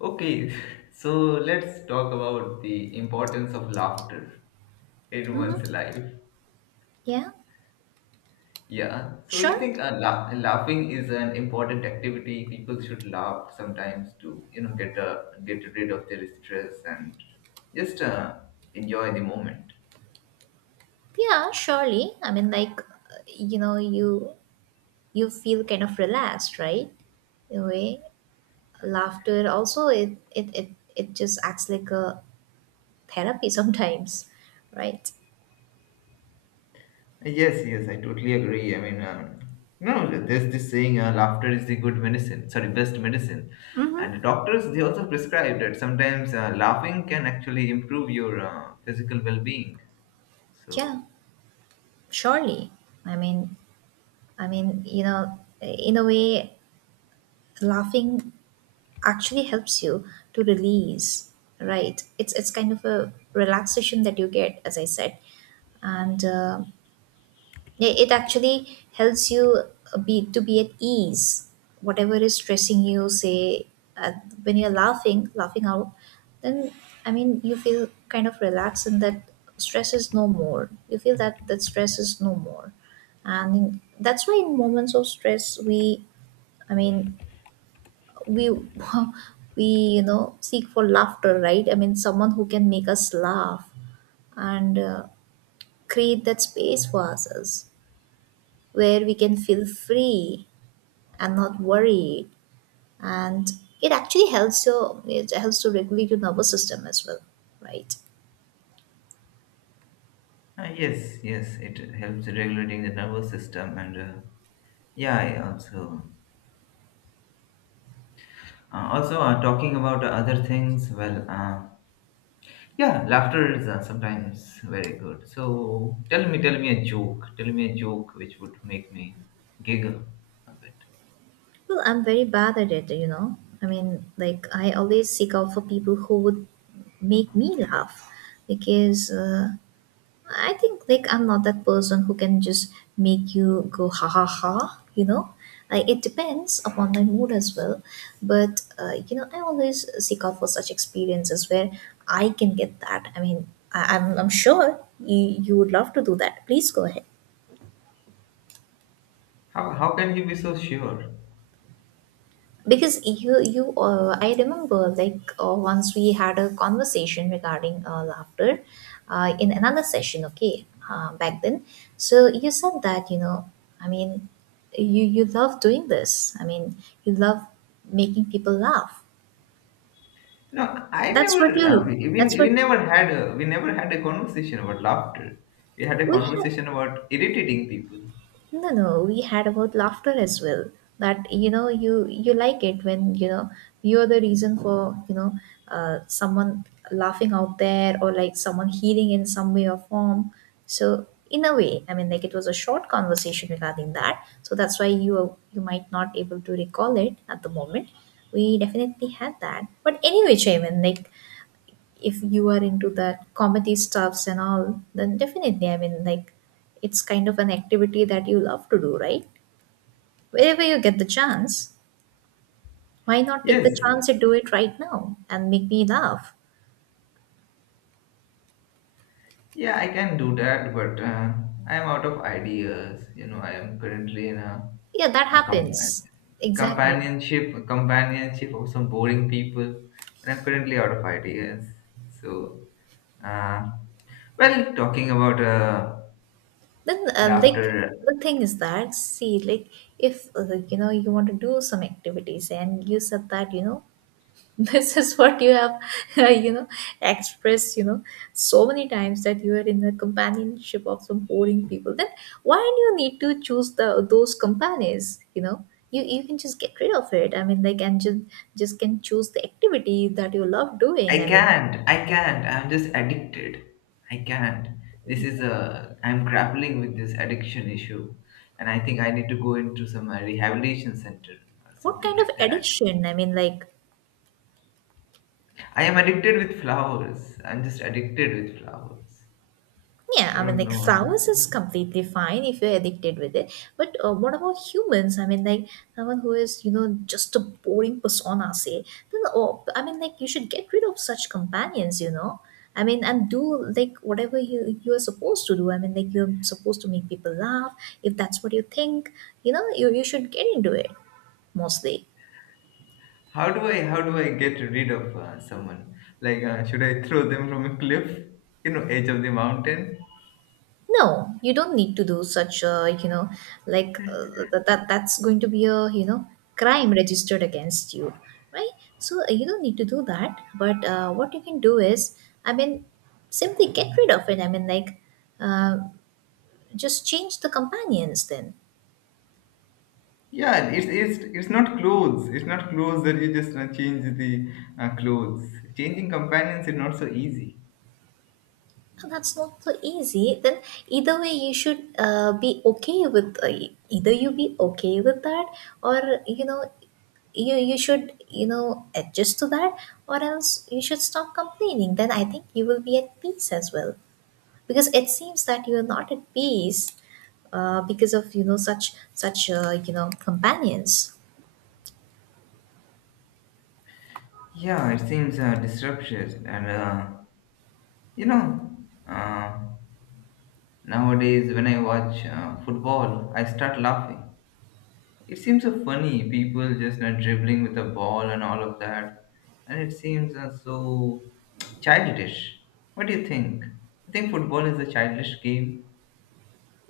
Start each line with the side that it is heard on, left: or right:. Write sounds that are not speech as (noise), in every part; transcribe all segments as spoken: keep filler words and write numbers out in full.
left: Okay, (laughs) so let's talk about the importance of laughter in
right: hmm
left: one's life.
right: Yeah,
left: Yeah, so you
right: sure.
left: think uh, la- laughing is an important activity? People should laugh sometimes to, you know, get uh, get rid of their stress and just uh, enjoy the moment.
right: Yeah, surely. I mean, like, uh, you know, you you feel kind of relaxed, right? In a way, laughter also it it it, it just acts like a therapy (laughs) sometimes, right?
left: Yes, yes, I totally agree. I mean, um, no, there's this saying, uh, laughter is the good medicine, sorry, best medicine.
right: Mm-hmm.
left: And the doctors, they also prescribe that sometimes uh, laughing can actually improve your uh, physical well being. So,
right: Yeah, surely. I mean, I mean, you know, in a way, laughing actually helps you to release, right? It's it's kind of a relaxation that you get, as I said, and. Uh, I- it actually helps you uh, be to be at ease whatever is stressing you say, uh, when you're laughing laughing out, then I mean you feel kind of relaxed, and that stress is no more. You feel that that stress is no more, and in, that's why in moments of stress we I mean we (laughs) we you know seek for laughter, right? I mean someone who can make us laugh and uh, create that space for ourselves where we can feel free and not worried, and it actually helps you. It helps to regulate your nervous system as well, right.
left: uh, yes, yes, it helps regulating the nervous system. And uh, yeah, I also, uh, also uh, talking about other things, well, uh, yeah, laughter is uh, sometimes very good. So tell me, tell me a joke. Tell me a joke which would make me giggle a bit.
right: Well, I'm very bad at it, you know. I mean, like, I always seek out for people who would make me laugh, because uh, I think like I'm not that person who can just make you go ha ha ha, you know. Like it depends upon my mood as well. But uh, you know, I always seek out for such experiences where I can get that. I mean, I, I'm I'm sure you you would love to do that. Please go ahead.
left: How how can you be so sure?
right: Because you you uh, I remember, like, uh, once we had a conversation regarding uh, laughter uh, in another session, okay, uh, back then. So you said that, you know, I mean, you you love doing this, I mean, you love making people laugh.
left: No, I
right: That's
left: never.
right: what
left: Uh, we,
right: you
left: we
right: that's
left: we
right: what
left: never had a we never had a conversation about laughter. We had a
right: we had
left: conversation about irritating people.
right: No, no, we had about laughter as well. That you know, you you like it when you know you're the reason for, you know, uh, someone laughing out there, or like someone healing in some way or form. So in a way, I mean, like, it was a short conversation regarding that. So that's why you are- you might not able to recall it at the moment. We definitely had that. But anyway, Chaiman, like, if you are into that comedy stuffs and all, then definitely, I mean, like, it's kind of an activity that you love to do, right? Wherever you get the chance, why not take the
left: Yes,
right: chance and do it right now and make me laugh?
left: yeah, I can do that, but uh, I am out of ideas. You know, I am currently in a,
right: Yeah, that
left: a compa-
right: happens. Exactly.
left: companionship, companionship of some boring people, and I'm currently out of ideas. So, uh, well, talking about uh,
right: Then, uh, like,
left: laughter,
right: the thing is that, see, like, if, uh, like, you know, you want to do some activities, and you said that, you know, (laughs) this is what you have (laughs) you know expressed, you know, so many times, that you are in the companionship of some boring people. Then why do you need to choose the those companies, you know? You you can just get rid of it. I mean, like, and just just can choose the activity that you love doing,
left: I
right: I mean.
left: can't. I can't. I'm just addicted. I can't. This is a. I'm grappling with this addiction issue, and I think I need to go into some uh, rehabilitation center or
right: What
left: something
right: kind of
left: like that.
right: addiction? I mean, like.
left: I am addicted with flowers. I'm just addicted with flowers.
right: Yeah,
left: I
right: I mean,
left: don't
right: like,
left: know.
right: flowers is completely fine if you're addicted with it. But uh, what about humans? I mean, like, someone who is, you know, just a boring persona, say, then, oh, I mean, like, you should get rid of such companions, you know? I mean, and do like whatever you, you are supposed to do. I mean, like, you're supposed to make people laugh. If that's what you think, you know, you, you should get into it, mostly.
left: How do I how do I get rid of uh, someone? Like uh, should I throw them from a cliff? You know, edge of the mountain.
right: No, you don't need to do such a, you know, like, uh, that, that that's going to be a, you know, crime registered against you, right? So uh, you don't need to do that. But uh, what you can do is, I mean, simply get rid of it. I mean, like, uh, just change the companions then.
left: Yeah, it's it's it's not clothes. It's not clothes that you just uh, change the uh, clothes. Changing companions is not so easy.
right: So that's not so easy. Then either way, you should uh, be okay with uh, e-, either you be okay with that, or, you know, you you should, you know, adjust to that, or else you should stop complaining. Then I think you will be at peace as well, because it seems that you are not at peace uh, because of, you know, such such uh, you know companions.
left: Yeah, it seems uh, disruptive, and uh, you know, uh, nowadays when I watch uh, football, I start laughing. It seems so funny, people just uh, dribbling with a ball and all of that, and it seems uh, so childish. What do you think? You think football is a childish game?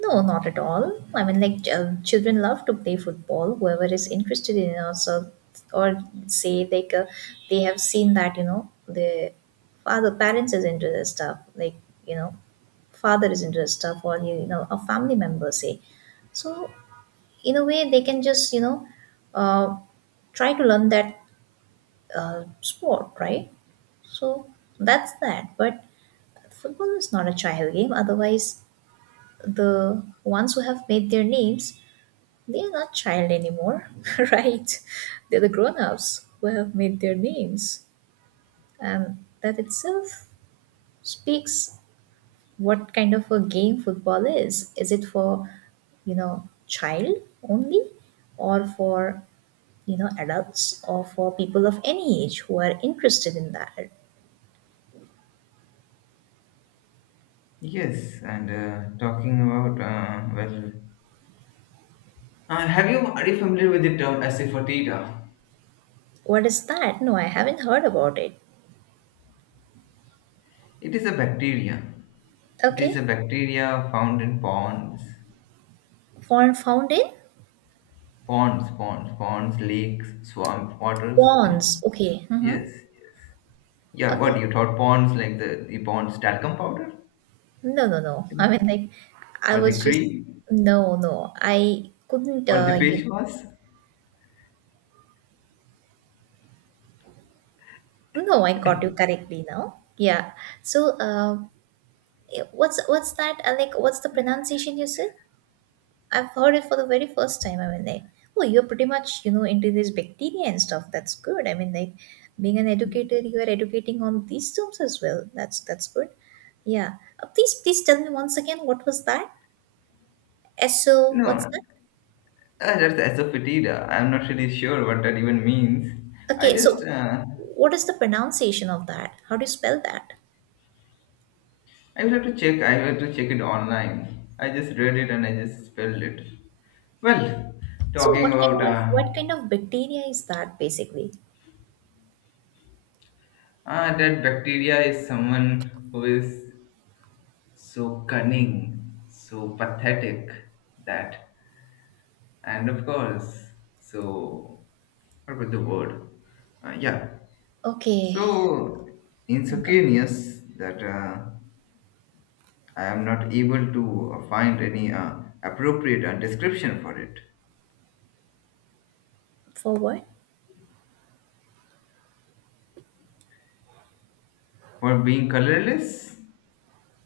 right: No, not at all. I mean, like, ch- uh, children love to play football. Whoever is interested in it also, or say like, uh, they have seen that, you know, the father parents is into this stuff. Like, you know, father is into this stuff, or you you know, a family member say. So in a way, they can just, you know, uh, try to learn that uh, sport, right? So that's that. But football is not a child game. Otherwise, the ones who have made their names, they are not child anymore, (laughs) right? They're the grown-ups who have made their names. And that itself speaks what kind of a game football is. Is it for, you know, child only, or for, you know, adults, or for people of any age who are interested in that?
left: Yes, and uh, talking about, uh, well, uh, have you, are you familiar with the term Asafoetida?
right: What is that? No, I haven't heard about it.
left: It is a bacteria. It is
right: Okay.
left: a bacteria found in ponds,
right: Found found in?
left: ponds, ponds, ponds, lakes, swamp waters, you know?
right: Bonds. Okay.
left: Yes,
right: Mm-hmm.
left: yes. Yeah,
right: Okay.
left: what you thought Pond's like the the Pond's talcum powder,
right: No, no, no. I mean, like, I
left: or the
right: was just,
left: cream,
right: no, no. I couldn't,
left: or the
right: uh, you,
left: face wash?
right: no, I got you correctly now. Yeah. So, uh, eh, what's, what's that? Uh, like, what's the pronunciation you said? I've heard it for the very first time. I mean, like, oh, you're pretty much, you know, into this bacteria and stuff. That's good. I mean, like, being an educator, you are educating on these terms as well. That's, that's good. Yeah. Uh, please, please tell me once again, what was that? SO,
left: No,
right: what's
left: uh,
right: that?
left: that's asafoetida. I'm not really sure what that even means. I
right: Okay,
left: just
right: so
left: uh,
right: what is the pronunciation of that? How do you spell that?
left: I will have to check. I will have to check it online. I just read it and I just spelled it. Well,
right: So
left: talking
right: what
left: about
right: kind of
left: uh,
right: what kind of bacteria is that basically?
left: ah, that bacteria is someone who is so cunning, so pathetic that. And of course, so what about the word? Uh, yeah.
right: Okay,
left: So
right: I got you.
left: insuccaneous that uh, I am not able to uh, find any uh, appropriate uh, description for it.
right: For what?
left: For being colorless,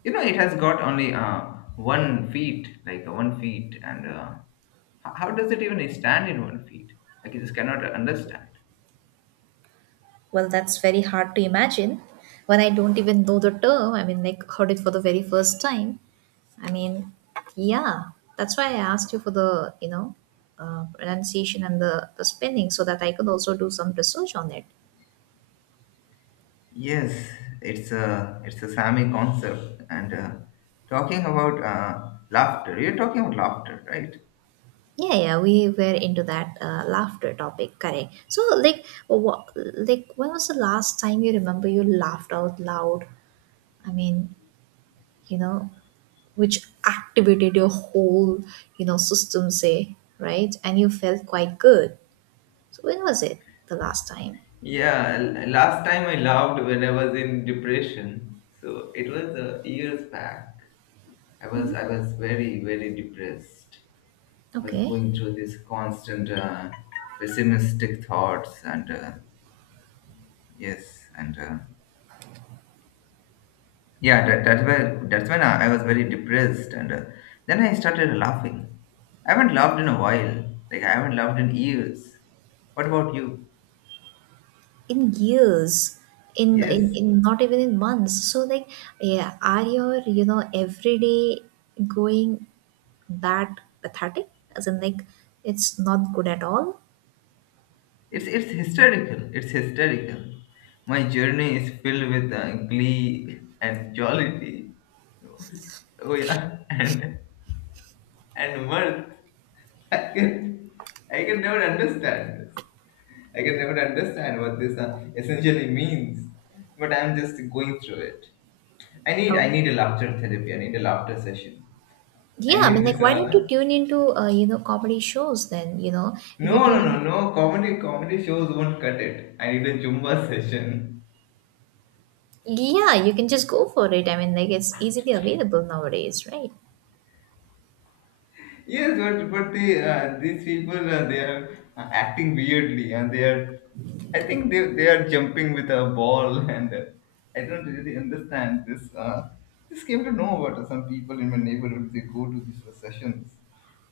left: you know, it has got only uh, one feet, like uh, one feet, and uh, h- how does it even stand in one feet? Like, I just cannot understand.
right: Well, that's very hard to imagine when I don't even know the term. I mean, like, heard it for the very first time. I mean, yeah, that's why I asked you for the, you know, uh, pronunciation and the the spelling, so that I could also do some research on it.
left: Yes, it's a it's a Sami concept. And uh, talking about uh, laughter, you're talking about laughter, right?
right: Yeah, yeah, we were into that uh, laughter topic, correct? So, like, what, like, when was the last time you remember you laughed out loud? I mean, you know, which activated your whole, you know, system, say, right? And you felt quite good. So, when was it the last time?
left: Yeah, l- last time I laughed when I was in depression. So it was uh, years back. I was I was very very depressed. I was
right: Okay.
left: going through this constant uh, pessimistic thoughts and uh, yes and uh, yeah, that, that's why that's when I, I was very depressed, and uh, then I started laughing. I haven't laughed in a while. Like I haven't laughed in years. What about you?
right: In years? In, in
left: Yes,
right: in not even in months, so like, yeah, are your, you know, everyday going that pathetic, as in like, it's not good at all.
left: it's it's hysterical. It's hysterical. My journey is filled with uh, glee and jollity. Oh yeah, (laughs) and and mirth. (laughs) I can I can never understand this. I can never understand what this uh, essentially means, but I'm just going through it. I need
right: Oh,
left: I need a laughter therapy. I need a laughter session. I
right: yeah, I mean,
left: need
right: like,
left: this.
right: why don't you
left: Uh,
right: tune into, uh, you know, comedy shows then, you know, if
left: no,
right: you
left: no,
right: tune in?
left: no, no. Comedy comedy shows won't cut it. I need a Zumba (laughs) session.
right: Yeah, you can just go for it. I mean, like, it's easily available nowadays, right?
left: Yes, but but the uh, these people uh, they are uh, acting weirdly and they are. I think they they are jumping with a ball (laughs) and uh, I don't really understand this. Uh, just came to know about some people in my neighborhood. They go to these uh, sessions.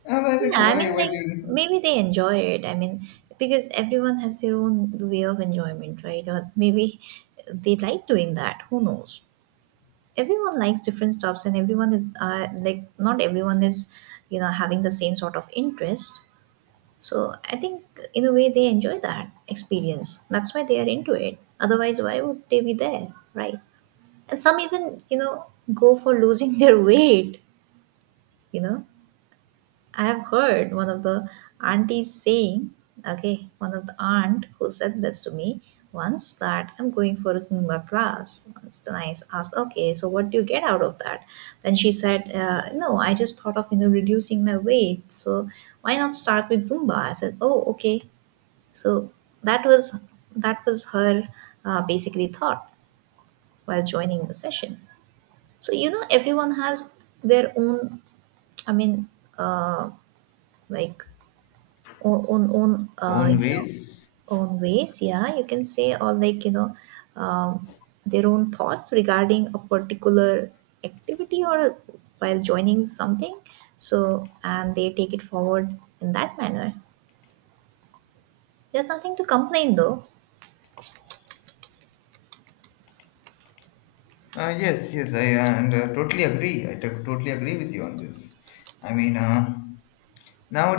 left: And I'm like,
right: Yeah,
left: "Okay,
right: I
left: why
right: mean,
left: why
right: like,
left: do you
right: maybe they enjoy it. I mean, because everyone has their own way of enjoyment, right? Or maybe they like doing that. Who knows? Everyone likes different stuffs, and everyone is, uh, like, not everyone is, you know, having the same sort of interest. So I think in a way they enjoy that experience. That's why they are into it. Otherwise, why would they be there, right? And some even, you know, go for losing (laughs) their weight. You know, I have heard one of the aunties saying, okay, one of the aunt who said this to me once, that I'm going for a Zumba class. Once then I asked, okay, so what do you get out of that? Then she said, uh, no, I just thought of, you know, reducing my weight, so why not start with Zumba? I said, oh, okay. So that was that was her, uh, basically, thought while joining the session. So, you know, everyone has their own. I mean, uh, like, own own, own, uh,
left: own
right: you know.
left: ways?"
right: Own ways, yeah, you can say, or like, you know, um, their own thoughts regarding a particular activity, or while joining something. So, and they take it forward in that manner. There's nothing to complain, though.
left: Uh, yes, yes, I uh, and uh, totally agree. I to- totally agree with you on this. I mean, uh,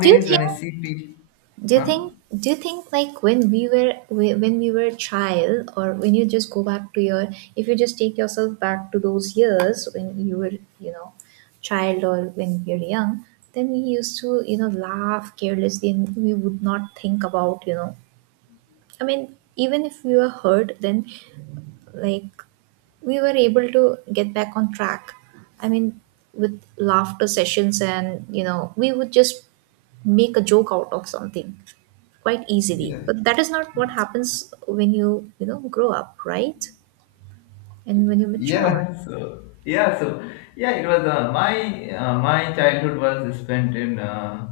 right: do you think
left: when I see people,
right: Do you
left: huh?
right: think do you think, like, when we were whe- when we were a child, or when you just go back to your, if you just take yourself back to those years when you were, you know, child, or when you're young, then we used to, you know, laugh carelessly, and we would not think about, you know, I mean, even if we were hurt then, like, we were able to get back on track, I mean, with laughter sessions, and you know, we would just make a joke out of something quite easily.
left: Yes,
right: But that is not what happens when you, you know, grow up, right? And when you mature.
left: yeah. (laughs) So yeah, so yeah, it was uh, my uh, my childhood was spent in uh,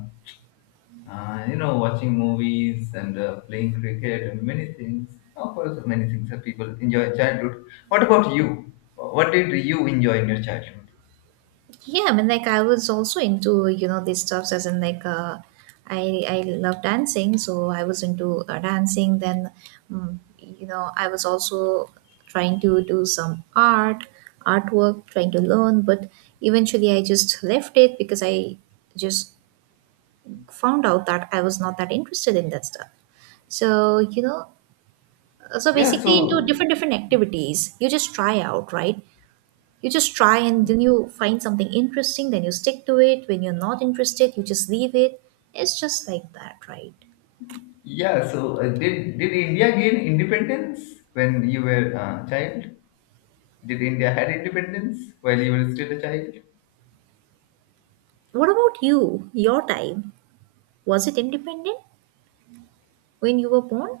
left: uh, you know watching movies and uh, playing cricket and many things. Of course, many things that people enjoy in childhood. What about you? What did you enjoy in your childhood?
right: Yeah, I mean, like I was also into, you know, these stuffs as in like uh, I I love dancing, so I was into uh, dancing. Then, mm, you know, I was also trying to do some art, artwork, trying to learn. But eventually, I just left it because I just found out that I was not that interested in that stuff. So, you know, Uh, so
left: Yeah,
right: basically into
left: so
right: different different activities you just try out, right? You just try, and then you find something interesting, then you stick to it. When you're not interested, you just leave it. It's just like that, right?
left: Yeah, so uh, did did India gain independence when you were a child? Did India had independence while you were still a child?
right: What about you? Your time, was it independent when you were born?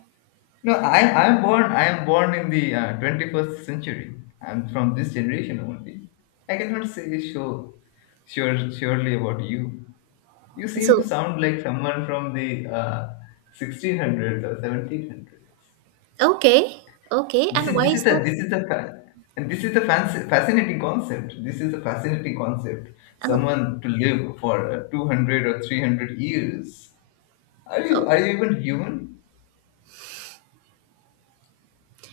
left: No, I I'm born I'm born in the uh, twenty-first century. I'm from this generation only. I cannot say sure, sure surely about you. You seem to
right: So
left: sound like someone from the uh, sixteen hundreds or seventeen hundreds.
right: okay, okay,
left: This
right: and
left: is
right: why
left: this is
right: is
left: the
right: that?
left: this is the fa- and this is the fancy, fascinating concept. This is a fascinating concept.
right: and
left: Someone to live for uh, two hundred or three hundred years. Are
right: uh,
left: you are you even human?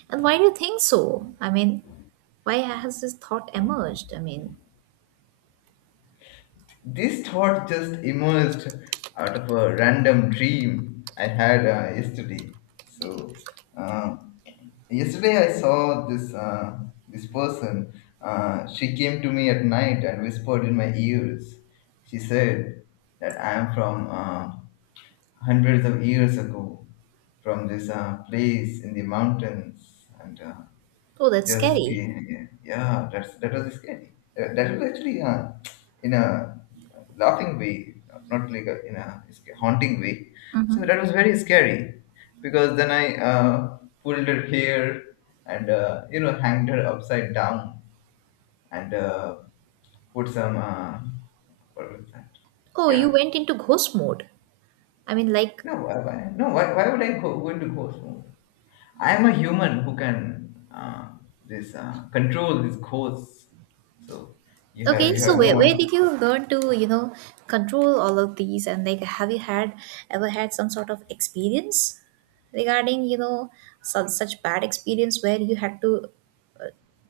right: and why do you think so? I mean, why has this thought emerged? I mean,
left: This thought just emerged out of a random dream I had uh, yesterday. So uh, yesterday I saw this uh, this person. Uh, she came to me at night and whispered in my ears. She said that I am from, Uh, hundreds of years ago from this uh, place in the mountains and uh,
right: oh, that's
left: just
right: scary.
left: ca- yeah, that's that was scary. Uh, that was actually uh, in a laughing way, not not like a, in a sca- haunting way, so that was very scary, because then I uh, pulled her hair and uh, you know hanged her upside down and uh, put some uh, what was that?
right: Oh, you
left: Yeah,
right: went into ghost mode. I mean, like,
left: no. Why, why no why, why would I go, go into ghost mode? I'm a human who can uh, this uh, control this course. So you have
right: okay,
left: you
right: so
left: have no
right: where, where
left: one.
right: did you learn to, you know, control all of these? And like, have you had ever had some sort of experience regarding, you know, such such bad experience where you had to uh,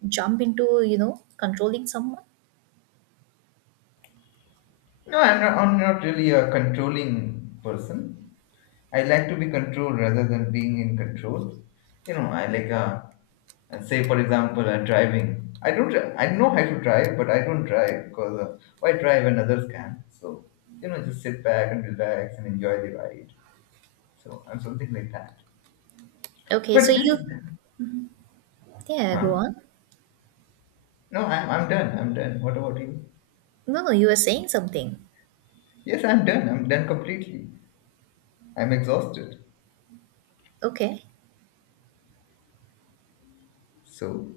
right: jump into, you know, controlling someone?
left: No, I'm not. I'm not really a controlling person. I like to be controlled rather than being in control. You know, I like uh, uh, say for example, uh, driving. I don't. dri- I know how to drive, but I don't drive because uh, why drive when others can? So you know, just sit back and relax and enjoy the ride. So I'm something like that.
right: Okay,
left: But
right: so
left: this,
right: you, yeah, go
left: huh?
right: on.
left: No, I'm, I'm done. I'm done. What about you?
right: No, no, you were saying something.
left: Yes, I'm done. I'm done completely. I'm exhausted.
right: Okay.
left: So,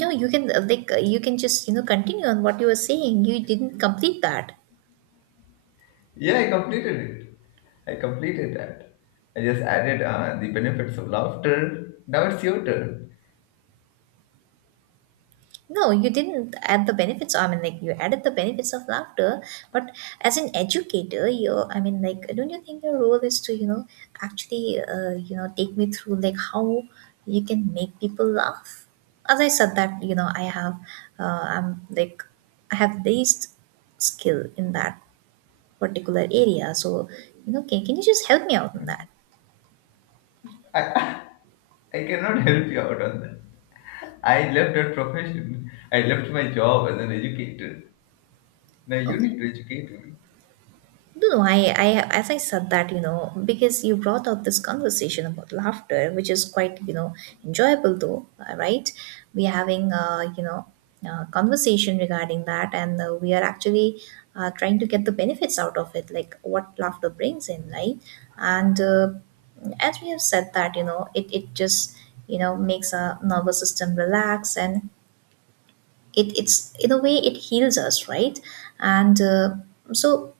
right: No, you can uh, like uh, you can just, you know, continue on what you were saying. You didn't complete that.
left: yeah, I completed it. I completed that. I just added uh, the benefits of laughter. Now it's your turn.
right: No, you didn't add the benefits. I mean, like, you added the benefits of laughter, but as an educator, you, I mean, like, don't you think your role is to, you know, actually, uh, you know, take me through like how you can make people laugh? As I said that, you know, I have, uh, I'm like, I have this skill in that particular area. So, you know, can, can you just help me out on that?
left: I, (laughs) I cannot help you out on that. I left that profession. I left my job as an educator. Now you
right: Okay.
left: need to educate me.
right: No, no, I, I, as I said that, you know, because you brought up this conversation about laughter, which is quite, you know, enjoyable though, uh, right? We're having, uh, you know, uh, conversation regarding that, and uh, we are actually uh, trying to get the benefits out of it, like what laughter brings in, right? And uh, as we have said that, you know, it, it just, you know, makes our nervous system relax, and it it's in a way it heals us, right? And uh, so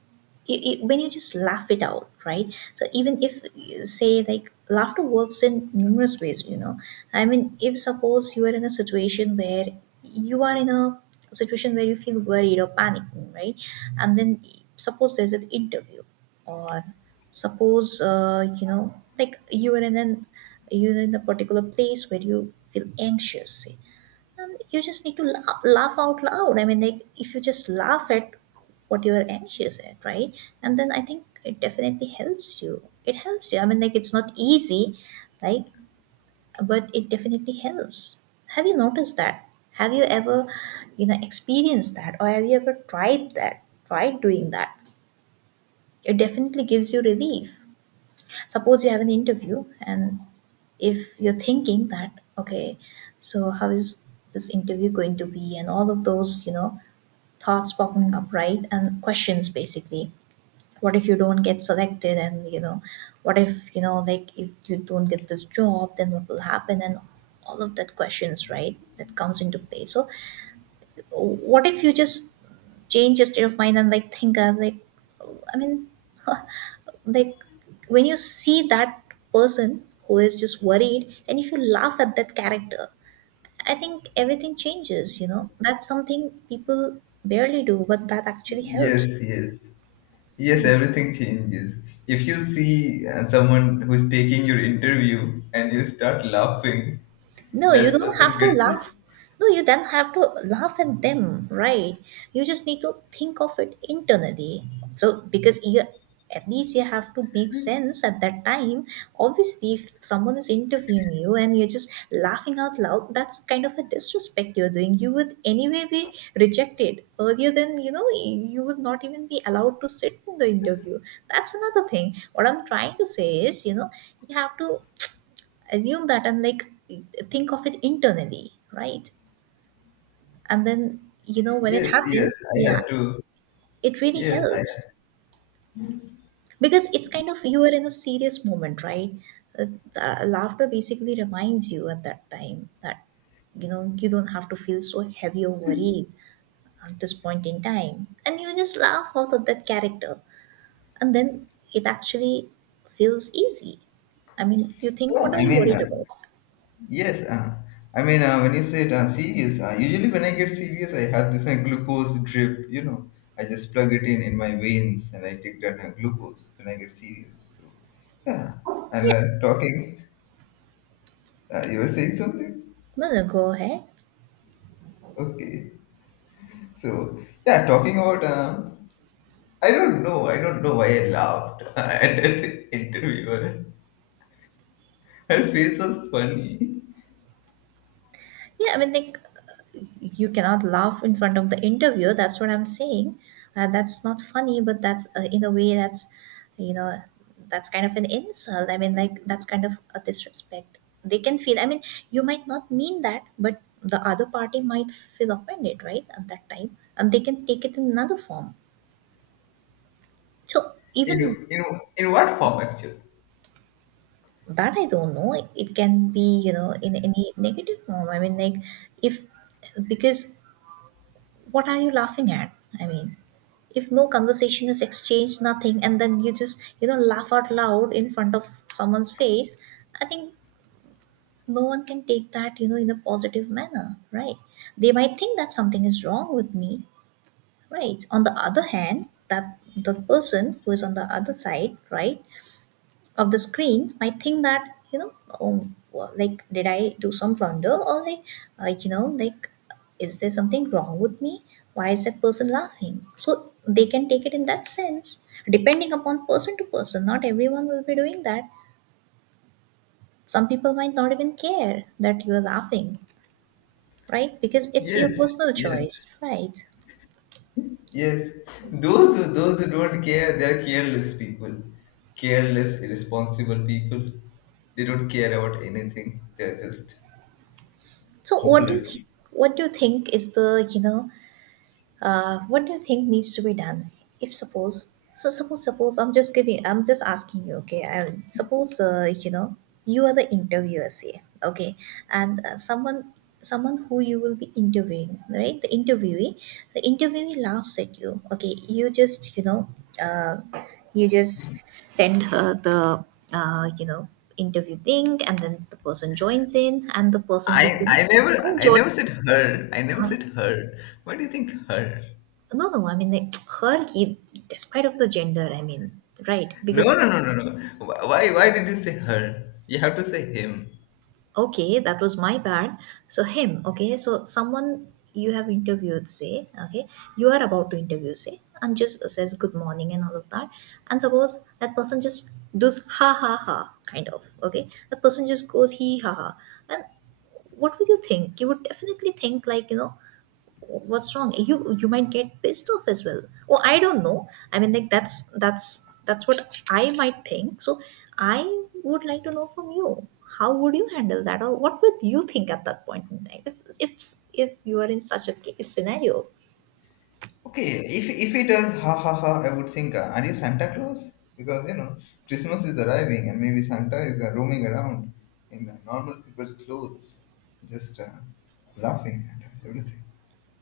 right: you, you, when you just laugh it out, right? So even if, say, like, laughter works in numerous ways, you know, I mean, if suppose you are in a situation where you are in a situation where you feel worried or panicking, right? And then, suppose there's an interview, or suppose uh, you know, like, you are in an you're in a particular place where you feel anxious, say, and you just need to laugh, laugh out loud. I mean, like, if you just laugh at what you're anxious at, right? And then, I think it definitely helps you. It helps you. I mean, like, it's not easy, right? But it definitely helps. Have you noticed that? Have you ever, you know, experienced that? Or have you ever tried that tried doing that? It definitely gives you relief. Suppose you have an interview, and if you're thinking that, okay, so how is this interview going to be, and all of those, you know, thoughts popping up, right? And questions basically. What if you don't get selected, and you know, what if, you know, like, if you don't get this job, then what will happen? And all of that questions, right, that comes into play. So, what if you just change your state of mind and like think of like, I mean, (laughs) like, when you see that person who is just worried, and if you laugh at that character, I think everything changes, you know. That's something people barely do, but that actually
left: Yes,
right: helps.
left: yes. Yes, everything changes. If you see uh, someone who's taking your interview and you start laughing,
right: No, you
left: that
right: don't have
left: person
right: to
left: gets
right: laugh. No, you don't have to laugh at them, right? You just need to think of it internally. So, because you, at least, you have to make sense at that time. Obviously, if someone is interviewing you and you're just laughing out loud, that's kind of a disrespect you're doing. You would anyway be rejected earlier than, you know, you would not even be allowed to sit in the interview. That's another thing. What I'm trying to say is, you know, you have to assume that, and like, think of it internally, right? And then, you know, when it
left: yes, yes,
right: happens,
left: I have
right: yeah,
left: to.
right: it really
left: Yes, I.
right: helps, because it's kind of you are in a serious moment, right? Uh, uh, laughter basically reminds you at that time that, you know, you don't have to feel so heavy or worried at this point in time. And you just laugh out of that character. And then it actually feels easy. I mean, you think,
left: No,
right: what are
left: I
right: you
left: mean,
right: worried
left: uh,
right: about?
left: yes, uh, I mean, uh, when you said uh, serious, uh, usually when I get serious I have this uh, glucose drip, you know I just plug it in in my veins and I take that uh, glucose when I get serious. So, yeah. And uh, talking uh, you were saying something.
right: No, no, go ahead.
left: Okay, so yeah, talking about uh, i don't know I don't know why I laughed (laughs) at that interviewer. Her face was funny.
right: Yeah, I mean, like, you cannot laugh in front of the interviewer. That's what I'm saying. Uh, that's not funny, but that's uh, in a way that's, you know, that's kind of an insult. I mean, like, that's kind of a disrespect. They can feel, I mean, you might not mean that, but the other party might feel offended, right, at that time. And they can take it in another form. So even
left: In, in, in what form actually?
right: that I don't know. It, it can be, you know, in any negative form. I mean, like, if, because, what are you laughing at? I mean, if no conversation is exchanged, nothing, and then you just, you know, laugh out loud in front of someone's face, I think no one can take that, you know, in a positive manner, right? They might think that something is wrong with me, right? On the other hand, that the person who is on the other side, right, of the screen might think that, you know, oh well, like, did I do some blunder? Or like, uh, you know, like, is there something wrong with me? Why is that person laughing? So they can take it in that sense, depending upon person to person. Not everyone will be doing that. Some people might not even care that you are laughing, right? Because it's your
left: Yes,
right: personal
left: yes,
right: choice, right?
left: yes. Those who, those who don't care, they're careless people, careless, irresponsible people. They don't care about anything. They're just
right: So what do you
left: hopeless.
right: think? What do you think is the, you know, uh, what do you think needs to be done? If suppose, so suppose, suppose I'm just giving, I'm just asking you, okay? I, suppose, uh, you know, you are the interviewer, say, okay, and uh, someone, someone who you will be interviewing, right? The interviewee, the interviewee laughs at you, okay? You just, you know, uh, you just send her the, uh, you know, interview thing, and then the person joins in, and the person just,
left: I
right: you know,
left: I never
right: go
left: I
right: join.
left: never said her. I never said her. Why do you think her?
right: No, no, I mean, like, (tsk) her key, despite of the gender, I mean, right?
left: No,
right: Because
left: no, no, no, no. Wh- Why why did you say her? You have to say him.
right: okay, that was my bad. So him, okay, so someone you have interviewed, say, okay, you are about to interview, say, and just says good morning and all of that. And suppose that person just does ha ha ha kind of, okay? That person just goes he ha ha. And what would you think? You would definitely think like, you know, what's wrong, you you might get pissed off as well. Oh, I don't know. I mean, like, that's that's that's what I might think. So I would like to know from you, how would you handle that? Or what would you think at that point in time if if, if you are in such a ca- scenario?
left: Okay, if if it was ha ha ha, I would think, uh, are you Santa Claus? Because you know Christmas is arriving, and maybe Santa is uh, roaming around in uh, normal people's clothes, just uh, laughing at everything.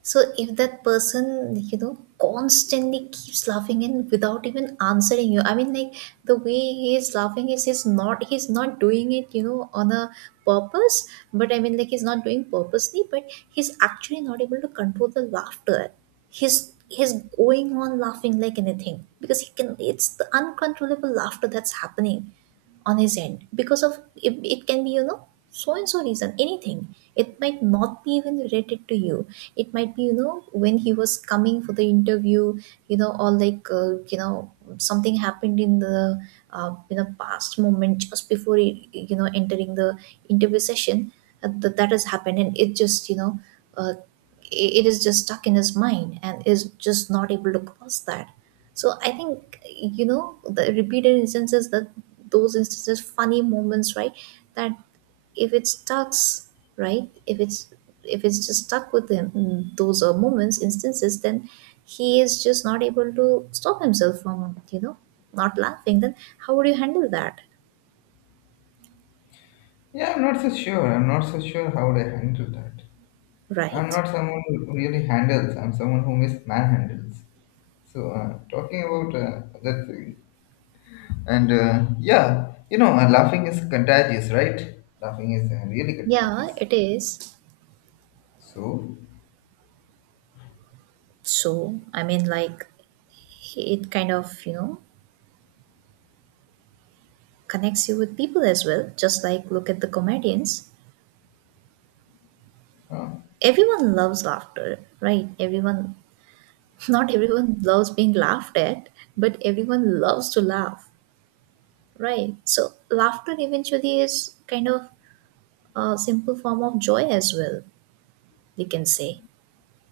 right: So if that person, you know, constantly keeps laughing and without even answering you, I mean, like, the way he is laughing is he's not he's not doing it, you know, on a purpose. But I mean, like, he's not doing purposely, but he's actually not able to control the laughter. He's he's going on laughing like anything because he can. It's the uncontrollable laughter that's happening on his end, because of it, it can be, you know, so and so reason, anything. It might not be even related to you. It might be, you know, when he was coming for the interview, you know, or like, uh, you know, something happened in the uh, you know, past moment, just before he, you know, entering the interview session, uh, that that has happened. And it just, you know, uh, it it is just stuck in his mind and is just not able to cross that. So I think, you know, the repeated instances, that those instances, funny moments, right, that if it starts, right, if it's, if it's just stuck with him, mm, those uh, moments instances, then he is just not able to stop himself from, you know, not laughing. Then how would you handle that?
left: Yeah, I'm not so sure. I'm not so sure how would I handle that. I'm
right: Right,
left: not someone who really handles. I'm someone who mis manhandles. So uh, talking about uh, that thing, and uh, yeah, you know, uh, laughing is contagious, right? Laughing is uh, really
right: yeah,
left: contagious.
right: it is.
left: So.
right: So I mean, like, it kind of, you know, connects you with people as well, just like, look at the comedians,
left: Uh,
right: everyone loves laughter, right? Everyone, (laughs) not everyone loves being laughed at, but everyone loves to laugh, right? So laughter eventually is kind of a simple form of joy as well, you can say.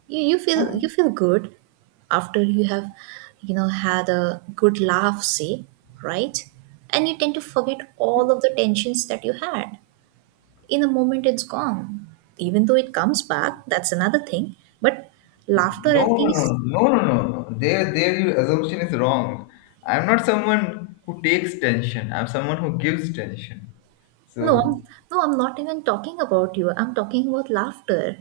right: You, you feel you
left: (laughs)
right: feel good after you have, you know, had a good laugh, say, right? And you tend to forget all of the tensions that you had, in a moment it's gone. Even though it comes back, that's another thing. But laughter
left: No,
right: at
left: no,
right: least,
left: no, no, no, no. No. There, there, your assumption is wrong. I'm not someone who takes tension. I'm someone who gives tension.
right: no,
left: So,
right: I'm, no, I'm not even talking about you. I'm talking about laughter.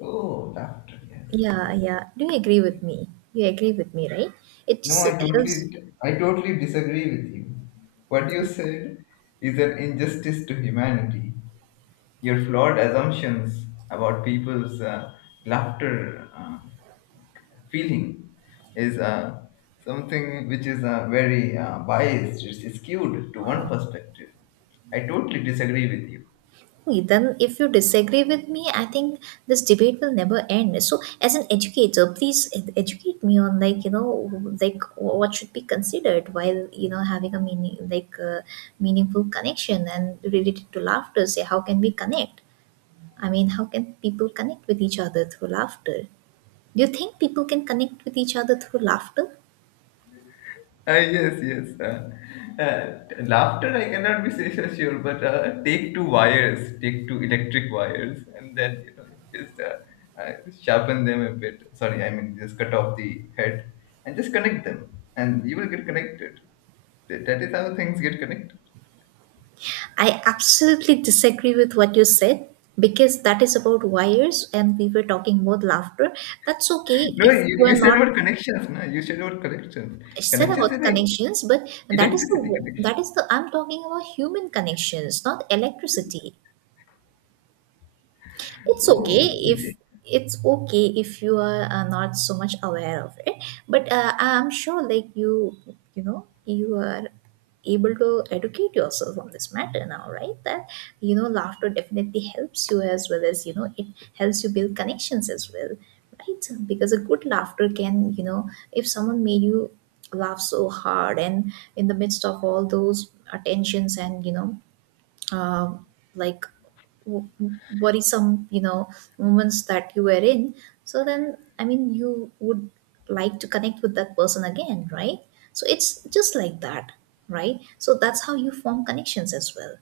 left: oh, laughter. Yes,
right: Yeah,
left: yes.
right: yeah. Do you agree with me? You agree with me, right? It
left: No,
right: just
left: I
right: helps.
left: totally, I totally disagree with you. What you said is an injustice to humanity. Your flawed assumptions about people's uh, laughter. Uh, feeling is uh, something which is uh, very uh, biased. It's skewed to one perspective. I totally disagree with you.
right: Then, if you disagree with me, I think this debate will never end. So, as an educator, please ed- educate me on, like, you know, like, what should be considered while, you know, having a meaning, like, uh, meaningful connection and related to laughter. Say, how can we connect? I mean, how can people connect with each other through laughter? Do you think people can connect with each other through laughter?
left: Uh, yes, yes. Uh, uh, laughter, I cannot be so so sure, but uh, take two wires, take two electric wires, and then you know just uh, uh, sharpen them a bit. Sorry, I mean just cut off the head and just connect them, and you will get connected. That that is how things get connected.
right: I absolutely disagree with what you said, because that is about wires and we were talking about laughter. That's okay
left: No,
right: if
left: you, you
right: we're
left: said
right: not,
left: about connections, no? You said about connections.
right: I said
left: Connections is
right: about
left: like
right: connections, but that is
left: electricity
right: the
left: connection.
right: that is the I'm talking about human connections, not electricity. It's okay
left: Oh,
right: if,
left: yeah.
right: it's okay if you are, uh, not so much aware of it, but uh, I'm sure, like, you you know, you are able to educate yourself on this matter now, right? That, you know, laughter definitely helps you as well, as you know it helps you build connections as well, right? Because a good laughter can, you know, if someone made you laugh so hard, and in the midst of all those attentions, and you know, uh, like, w- worrisome, you know, moments that you were in, so then, I mean, you would like to connect with that person again, right? So it's just like that, right? So that's how you form connections as well.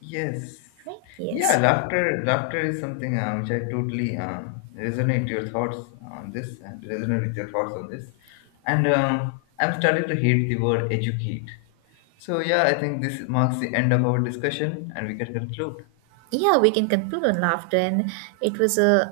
left: Yes.
right: Right,
left: Yeah,
right: yes.
left: laughter laughter is something uh, which I totally uh, resonate your thoughts on this and resonate with your thoughts on this. And uh, I'm starting to hate the word educate. So yeah, I think this marks the end of our discussion and we can conclude.
right: Yeah, we can conclude on laughter, and it was a